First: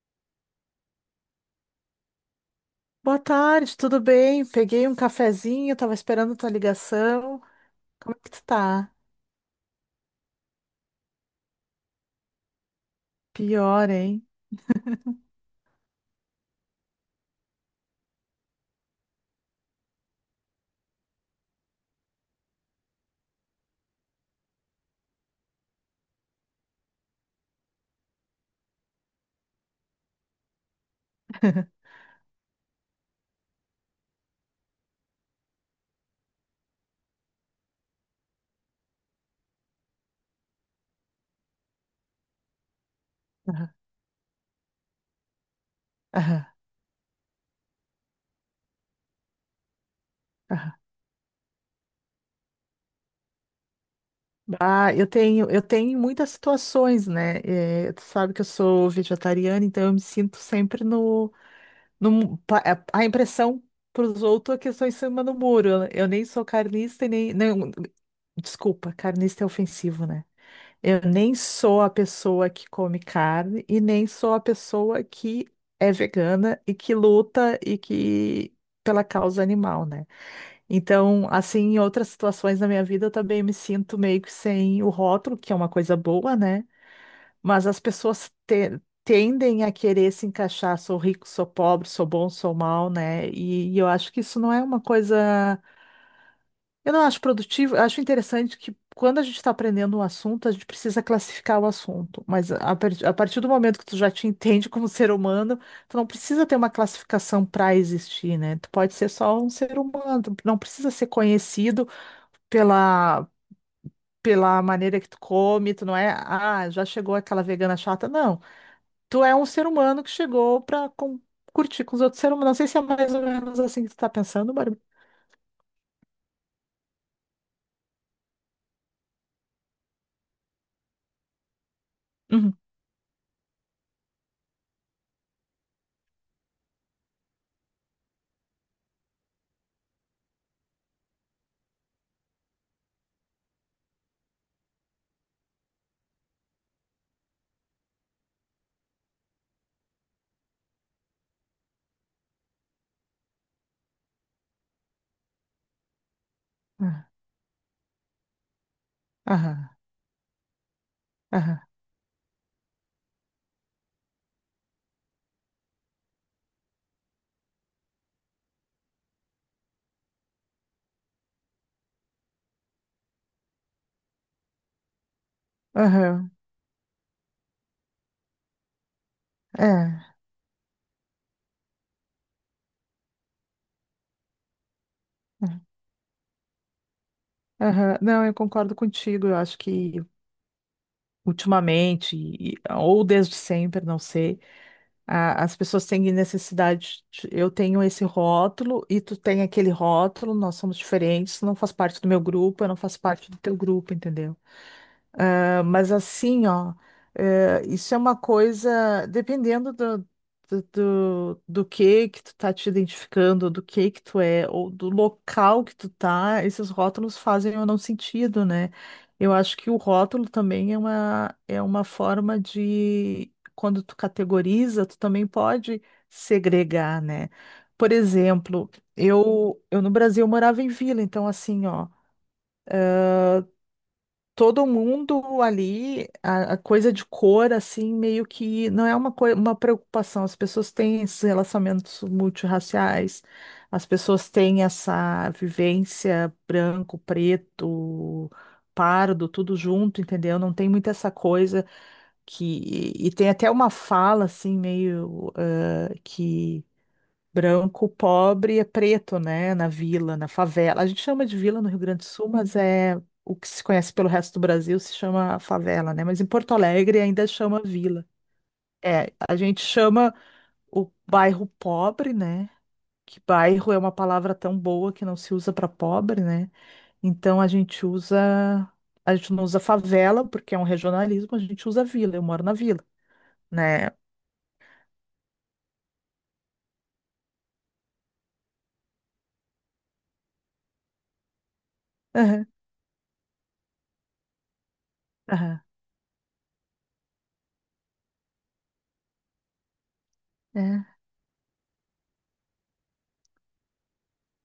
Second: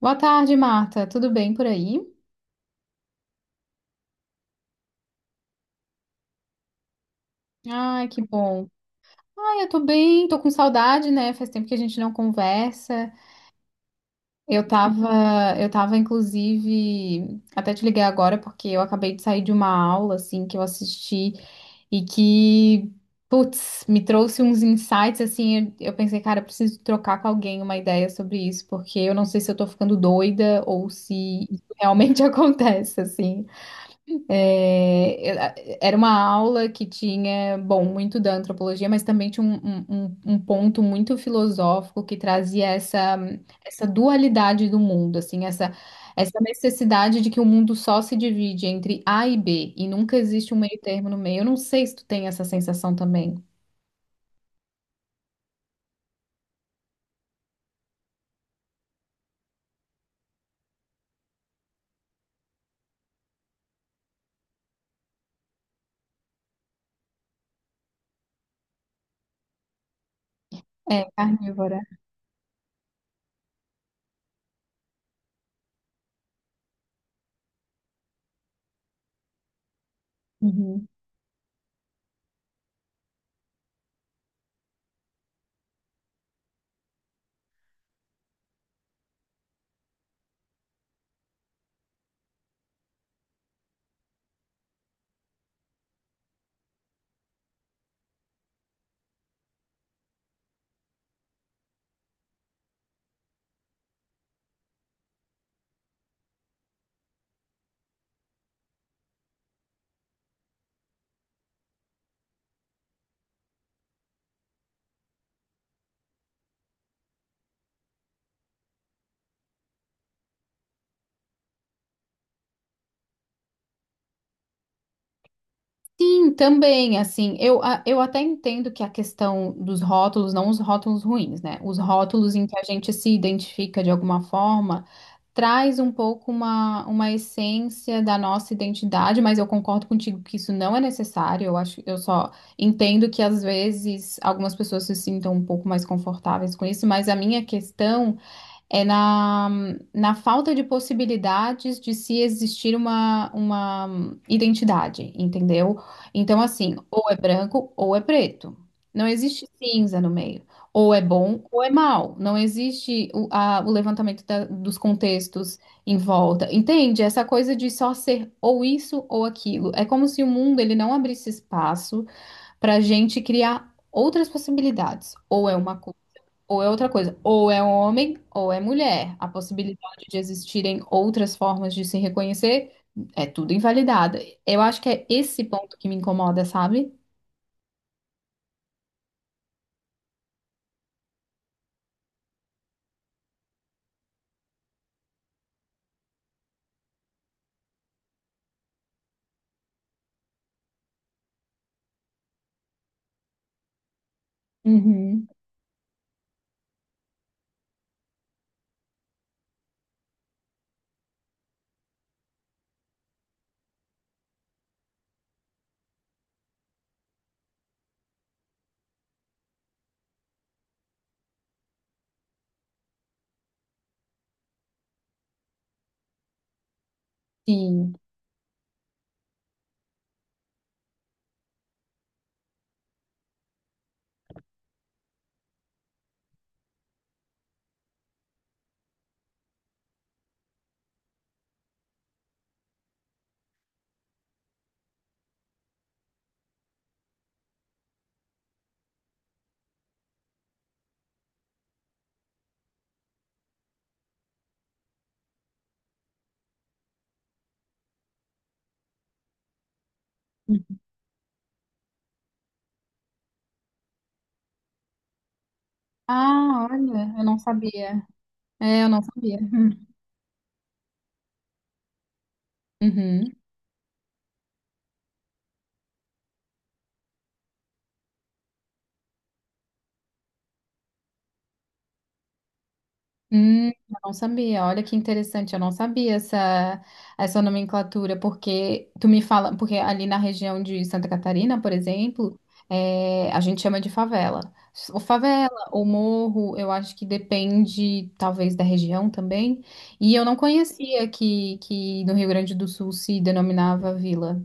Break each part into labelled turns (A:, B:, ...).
A: Boa tarde, Marta. Tudo bem por aí?
B: Boa tarde, tudo bem? Peguei um cafezinho, tava esperando tua ligação.
A: Ai,
B: Como é
A: que
B: que tu
A: bom.
B: tá?
A: Ai, eu tô bem, tô com saudade, né? Faz tempo que a gente não conversa.
B: Pior, hein?
A: Eu tava, inclusive, até te liguei agora porque eu acabei de sair de uma aula, assim, que eu assisti e que, putz, me trouxe uns insights, assim, eu pensei, cara, eu preciso trocar com alguém uma ideia sobre isso, porque eu não sei se eu tô ficando doida ou se isso realmente acontece, assim. É, era uma aula que tinha, bom, muito da antropologia, mas também tinha um ponto muito filosófico que trazia
B: Aham,
A: essa dualidade do mundo, assim, essa
B: aham,
A: necessidade de que o mundo só se divide entre A e B e nunca existe um
B: aham.
A: meio termo no meio. Eu não sei se tu tem essa sensação também.
B: Ah, eu tenho muitas situações, né? Tu sabe que eu sou vegetariana, então eu me sinto sempre no, no mu- pa- a impressão para os outros é que eu estou em cima do muro. Eu nem sou carnista e nem. Desculpa, carnista é ofensivo, né? Eu
A: É,
B: nem
A: carnívora.
B: sou a pessoa que come carne e nem sou a pessoa que é vegana e que luta e que pela causa animal, né?
A: Uhum.
B: Então, assim, em outras situações da minha vida, eu também me sinto meio que sem o rótulo, que é uma coisa boa, né? Mas as pessoas tendem a querer se encaixar, sou rico, sou pobre, sou bom, sou mal, né? E eu acho que isso não é uma coisa. Eu não acho produtivo, eu acho interessante que quando a gente está aprendendo um assunto, a gente precisa classificar o assunto. Mas a partir do momento que tu já te entende como ser humano, tu não precisa ter uma classificação para existir, né? Tu pode ser só um ser humano, tu não precisa ser conhecido pela, pela maneira que tu come, tu não é, ah, já chegou aquela vegana chata, não tu é um ser humano que chegou pra curtir com os outros seres humanos. Não sei se é mais ou menos assim que tu tá pensando, Bárbara.
A: Sim, também, assim, a- eu até entendo que a questão dos rótulos, não os rótulos ruins, né? Os rótulos em
B: Uhum.
A: que a gente se identifica de alguma forma, traz um pouco uma essência da nossa identidade, mas eu concordo contigo que isso não é necessário, eu acho, eu só entendo que às vezes algumas pessoas se sintam um pouco mais confortáveis com isso, mas a minha questão é na falta de possibilidades de se existir uma identidade, entendeu? Então, assim, ou
B: Ah,
A: é branco ou é preto. Não existe
B: aham,
A: cinza no meio. Ou é bom
B: aham,
A: ou é mal. Não existe a- o levantamento da- dos contextos em volta. Entende? Essa coisa de só ser ou isso ou aquilo. É como se o mundo ele não abrisse espaço para a gente criar outras possibilidades. Ou é uma
B: aham,
A: ou é outra coisa, ou é homem ou é mulher. A
B: é, é,
A: possibilidade de existirem outras formas de se reconhecer é tudo invalidada. Eu acho que é esse ponto que me incomoda, sabe?
B: aham. Não, eu concordo contigo. Eu acho que ultimamente, ou desde sempre, não sei, as pessoas têm necessidade. Eu tenho esse rótulo e tu tem aquele rótulo, nós somos diferentes, tu não faz parte do meu grupo, eu não faço parte do teu grupo, entendeu?
A: Uhum.
B: Ah, mas assim, ó, isso é uma coisa, dependendo do que tu tá te identificando, do que tu é, ou do local que tu tá, esses rótulos fazem ou não sentido, né? Eu acho que o rótulo também é é uma forma de, quando tu categoriza, tu também pode segregar, né? Por
A: Sim.
B: exemplo, eu no Brasil morava em vila, então assim, ó, todo mundo ali, a coisa de cor, assim, meio que não é uma preocupação. As pessoas têm esses relacionamentos multirraciais, as pessoas têm essa vivência branco, preto, pardo, tudo junto, entendeu? Não tem muito essa coisa que. E tem até uma fala, assim, meio que. Branco, pobre é preto, né? Na vila, na favela. A gente chama de vila no Rio Grande do Sul, mas é o que se conhece pelo resto do Brasil se chama favela, né? Mas em Porto
A: Ah,
B: Alegre
A: olha, eu
B: ainda
A: não
B: chama vila.
A: sabia. É, eu não
B: É, a
A: sabia.
B: gente chama o bairro pobre, né? Que
A: Uhum.
B: bairro é uma palavra tão boa que não se usa para pobre, né? Então a gente não usa favela porque é um regionalismo, a gente usa vila. Eu moro na vila,
A: Eu
B: né?
A: não sabia. Olha que interessante, eu não sabia essa nomenclatura, porque tu me fala, porque ali na região de Santa Catarina, por exemplo,
B: Aham,
A: é, a gente chama de favela. Ou favela,
B: aham.
A: ou morro, eu acho que depende, talvez, da região também. E eu não
B: É.
A: conhecia que no Rio Grande do Sul se denominava vila.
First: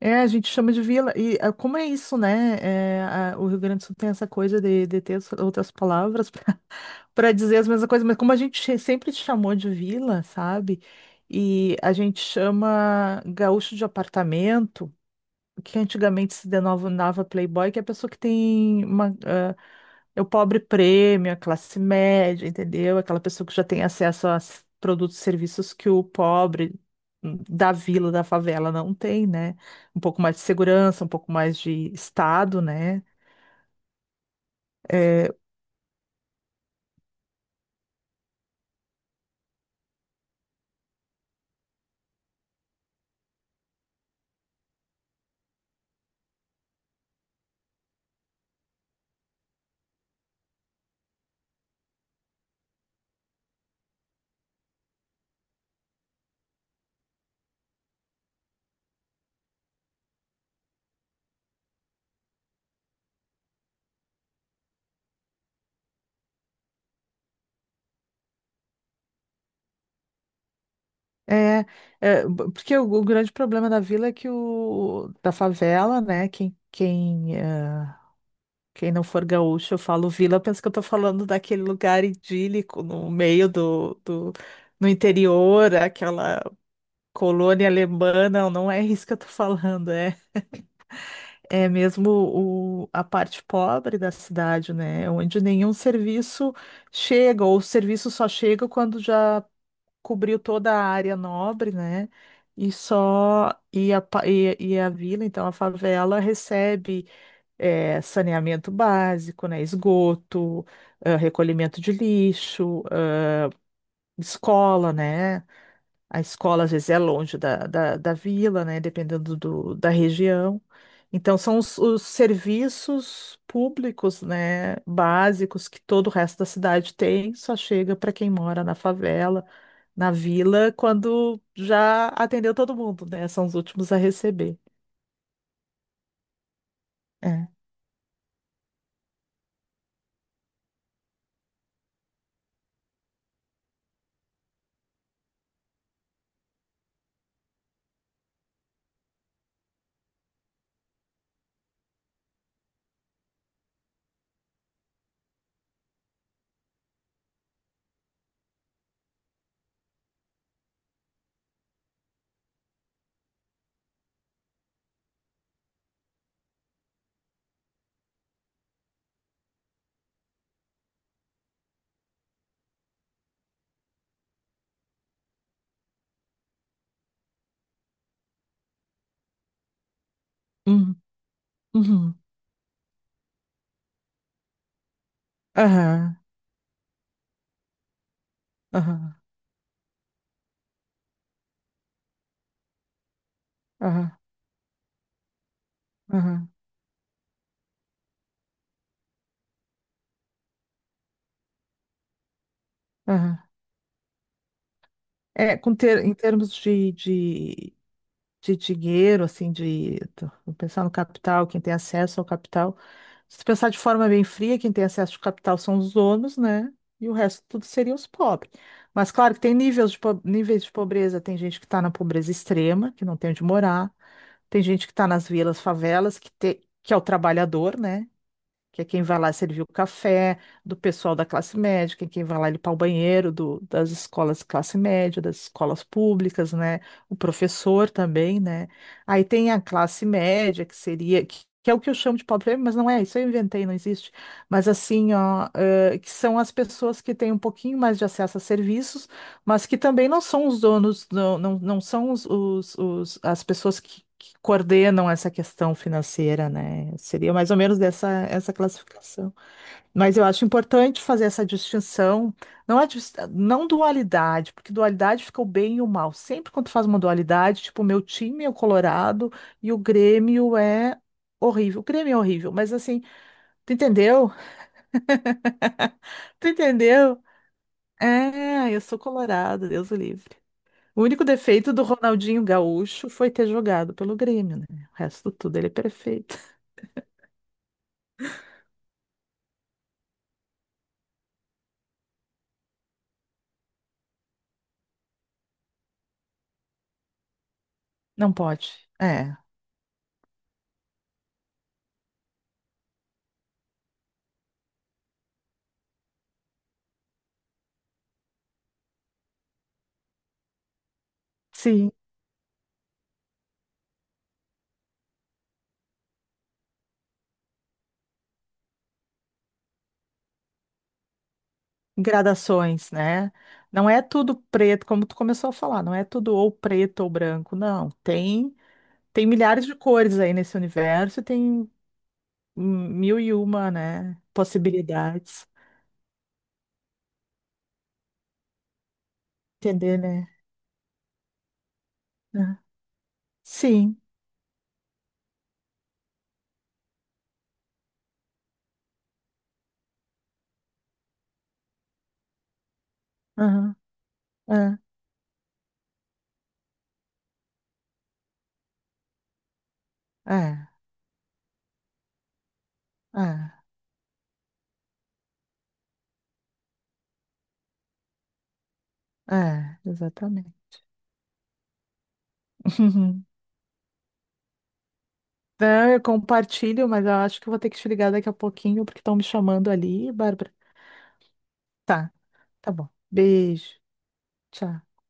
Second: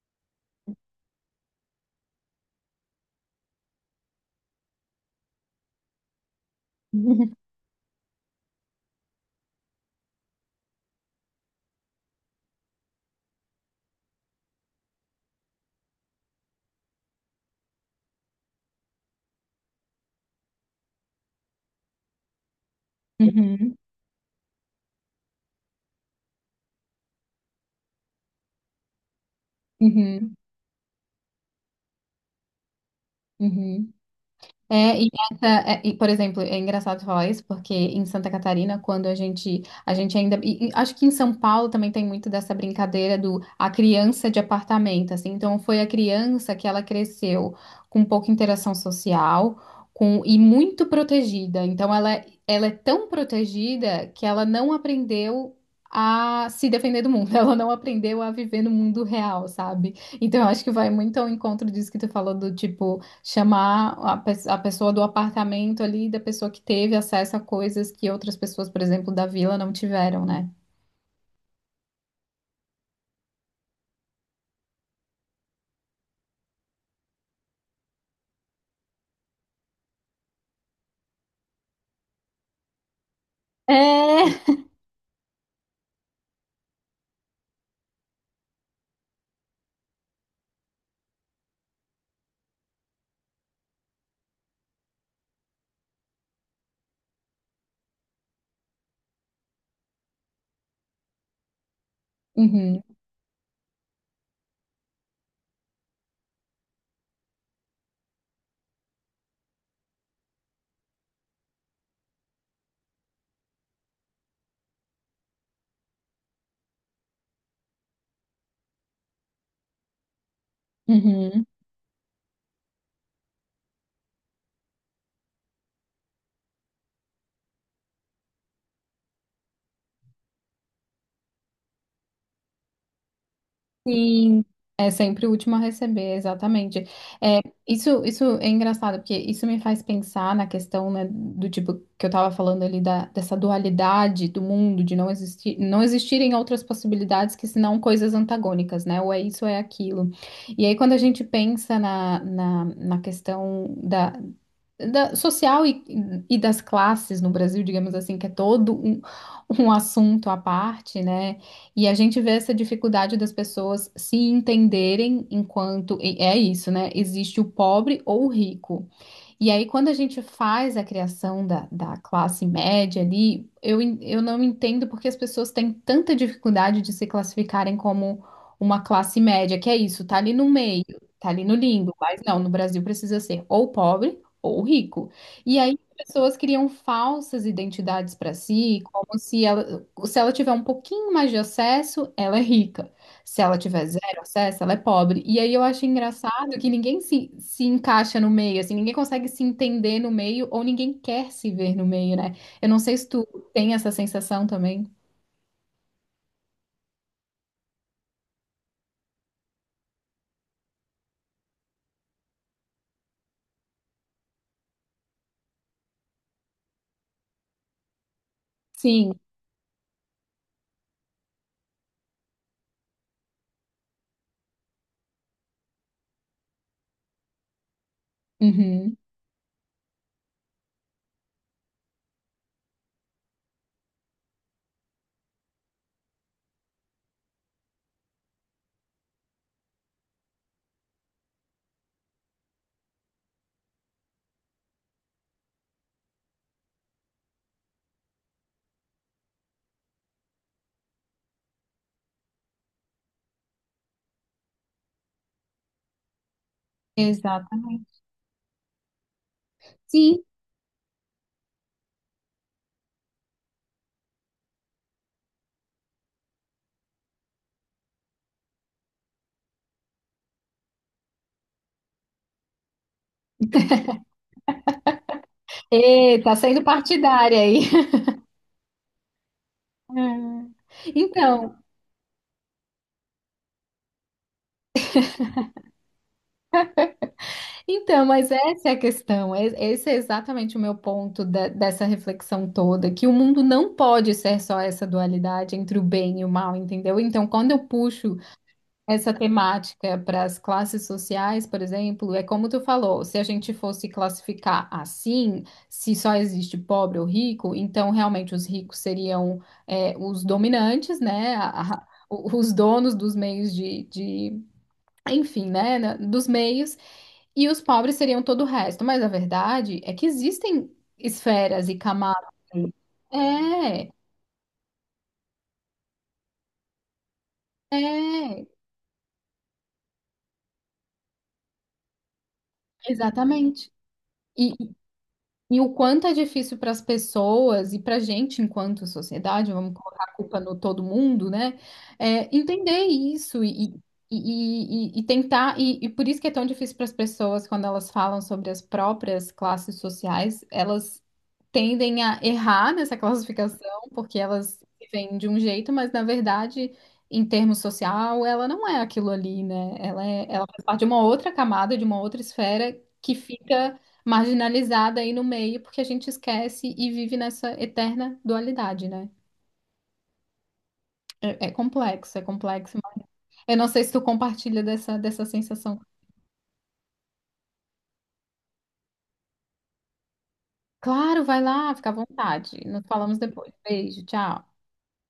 B: É, a gente chama de vila. E ah, como é isso, né? É, o Rio Grande do Sul tem essa coisa de ter outras palavras para dizer as mesmas coisas, mas como a gente sempre chamou de vila, sabe? E a gente chama gaúcho de apartamento que antigamente se denominava playboy, que é a pessoa que tem uma, ah, é o pobre prêmio, a classe média, entendeu? Aquela pessoa que já
A: Uhum,
B: tem acesso a produtos e serviços que o pobre da vila, da favela não tem, né? Um pouco
A: uhum,
B: mais de segurança, um pouco mais de estado, né?
A: uhum. É, e,
B: É,
A: essa, por exemplo, é engraçado falar isso, porque em Santa Catarina, quando a gente ainda, e acho que em São Paulo também tem muito dessa brincadeira do a criança de apartamento, assim, então foi a criança que ela cresceu com pouca interação social, com, e muito protegida, então ela é tão protegida que ela não aprendeu a se defender do mundo, ela não aprendeu a viver no mundo real, sabe? Então eu acho que vai muito ao encontro disso que tu falou do tipo, chamar a, pe- a pessoa do apartamento ali, da pessoa que teve acesso a coisas que outras pessoas, por exemplo, da vila não tiveram, né?
B: é, é, porque o grande problema da vila é que o da favela, né? Quem não for gaúcho, eu falo vila, pensa que eu tô falando daquele lugar idílico no meio do,
A: É.
B: no interior, aquela colônia alemã. Não, não é isso que eu tô falando, é mesmo a parte pobre da cidade, né? Onde nenhum serviço chega, ou o serviço só chega quando já cobriu toda a área nobre, né? E
A: Uhum,
B: só e a, pa- e a vila, então a favela recebe saneamento básico, né, esgoto, ah, recolhimento de lixo, ah, escola, né? A escola às vezes é longe da vila, né? Dependendo da região. Então,
A: uhum.
B: são os serviços públicos, né, básicos que todo o resto da cidade tem, só chega para quem mora na favela, na vila, quando já atendeu todo mundo, né? São os últimos a
A: Sim,
B: receber.
A: é sempre o último a receber, exatamente. É,
B: É.
A: isso é engraçado, porque isso me faz pensar na questão, né, do tipo que eu tava falando ali da, dessa dualidade do mundo, de não existir, não existirem outras possibilidades que senão coisas antagônicas, né? Ou é isso ou é aquilo. E aí, quando a gente pensa na questão da social e das classes no Brasil, digamos assim, que é todo um assunto à parte, né? E a gente vê essa dificuldade das pessoas se entenderem enquanto e é isso, né? Existe o pobre ou o rico. E aí, quando a gente faz a criação da classe média ali, en- eu não entendo porque as pessoas têm tanta dificuldade de se classificarem como uma classe média, que é isso, tá ali no meio,
B: Uhum.
A: tá ali no limbo,
B: Uhum.
A: mas não, no Brasil precisa ser ou pobre ou rico. E aí, as
B: Aham.
A: pessoas criam falsas identidades para si,
B: Aham.
A: como se ela tiver um pouquinho mais de acesso, ela é rica. Se ela tiver
B: Aham.
A: zero acesso, ela é pobre. E aí eu acho
B: Aham.
A: engraçado que ninguém se encaixa no meio, assim, ninguém consegue se entender no meio ou ninguém quer se ver no meio, né? Eu não sei se tu
B: Aham.
A: tem essa sensação também.
B: É, com ter, em termos de dinheiro, assim, vou pensar no capital, quem tem acesso ao capital. Se tu pensar de forma bem fria, quem tem acesso ao capital são os donos, né? E o resto tudo seriam os pobres. Mas
A: Sim.
B: claro que tem níveis de pobreza, tem gente que está na pobreza extrema, que não tem onde morar, tem gente que está nas vilas, favelas, que é o trabalhador, né? Que é
A: Uhum.
B: quem vai lá servir o café do pessoal da classe média, que é quem vai lá limpar o banheiro das escolas de classe média, das escolas públicas, né? O professor também, né? Aí tem a classe média, que que é o que eu chamo de pobre, mas não é, isso eu inventei, não existe. Mas assim, ó, que são as pessoas que têm um pouquinho mais de acesso a serviços, mas que também não são os donos, não, não, não são os- as pessoas que coordenam essa questão financeira, né? Seria mais ou menos
A: Exatamente.
B: dessa essa classificação. Mas
A: Sim.
B: eu acho importante fazer essa distinção, não dualidade, porque dualidade fica o bem e o mal. Sempre quando tu faz uma dualidade, tipo, o meu time é o Colorado e o Grêmio é horrível. O Grêmio é horrível, mas assim, tu entendeu?
A: Ê, tá
B: Tu
A: sendo
B: entendeu?
A: partidária aí.
B: É, eu sou colorado, Deus o livre.
A: É.
B: O único
A: Então,
B: defeito do Ronaldinho Gaúcho foi ter jogado pelo Grêmio, né? O resto tudo ele é perfeito.
A: então, mas essa é a questão. E- Esse é exatamente o meu ponto da- dessa reflexão toda, que o mundo não pode ser só essa dualidade entre o bem e o mal, entendeu? Então, quando eu puxo
B: Não pode.
A: essa
B: É.
A: temática para as classes sociais, por exemplo, é como tu falou, se a gente fosse classificar assim, se só existe pobre ou rico, então realmente os ricos seriam é, os dominantes, né? A-
B: Sim,
A: o- os donos dos meios de enfim, né? na- Dos meios, e os pobres seriam todo o resto. Mas a verdade é que existem esferas e camadas.
B: gradações, né? Não
A: É,
B: é tudo preto, como tu começou a falar, não é tudo ou preto ou branco, não.
A: é,
B: Tem milhares de cores aí nesse universo, e tem mil e
A: exatamente.
B: uma, né, possibilidades.
A: E o quanto é difícil para as pessoas e para a gente, enquanto sociedade, vamos
B: Entender,
A: colocar a
B: né?
A: culpa no todo mundo, né? É,
B: É.
A: entender isso e,
B: Sim.
A: e, e, e- e tentar. E por isso que é tão difícil para as pessoas, quando elas falam sobre as próprias classes sociais, elas tendem a errar nessa
B: Aham.
A: classificação, porque elas
B: É,
A: vêm de um jeito, mas na verdade, em termos social, ela não é aquilo ali, né? Ela é, ela faz
B: é,
A: parte de uma outra camada, de uma outra esfera que
B: é,
A: fica marginalizada aí no meio, porque a gente esquece e vive nessa eterna dualidade, né?
B: exatamente.
A: É, é complexo, é complexo. Mas eu não sei se tu compartilha dessa, dessa sensação.
B: Não, eu compartilho, mas eu acho que eu vou ter que te ligar daqui a pouquinho, porque estão me chamando ali, Bárbara.
A: Claro, vai lá, fica à
B: Tá,
A: vontade.
B: tá
A: Nos
B: bom.
A: falamos depois.
B: Beijo.
A: Beijo, tchau.
B: Tchau.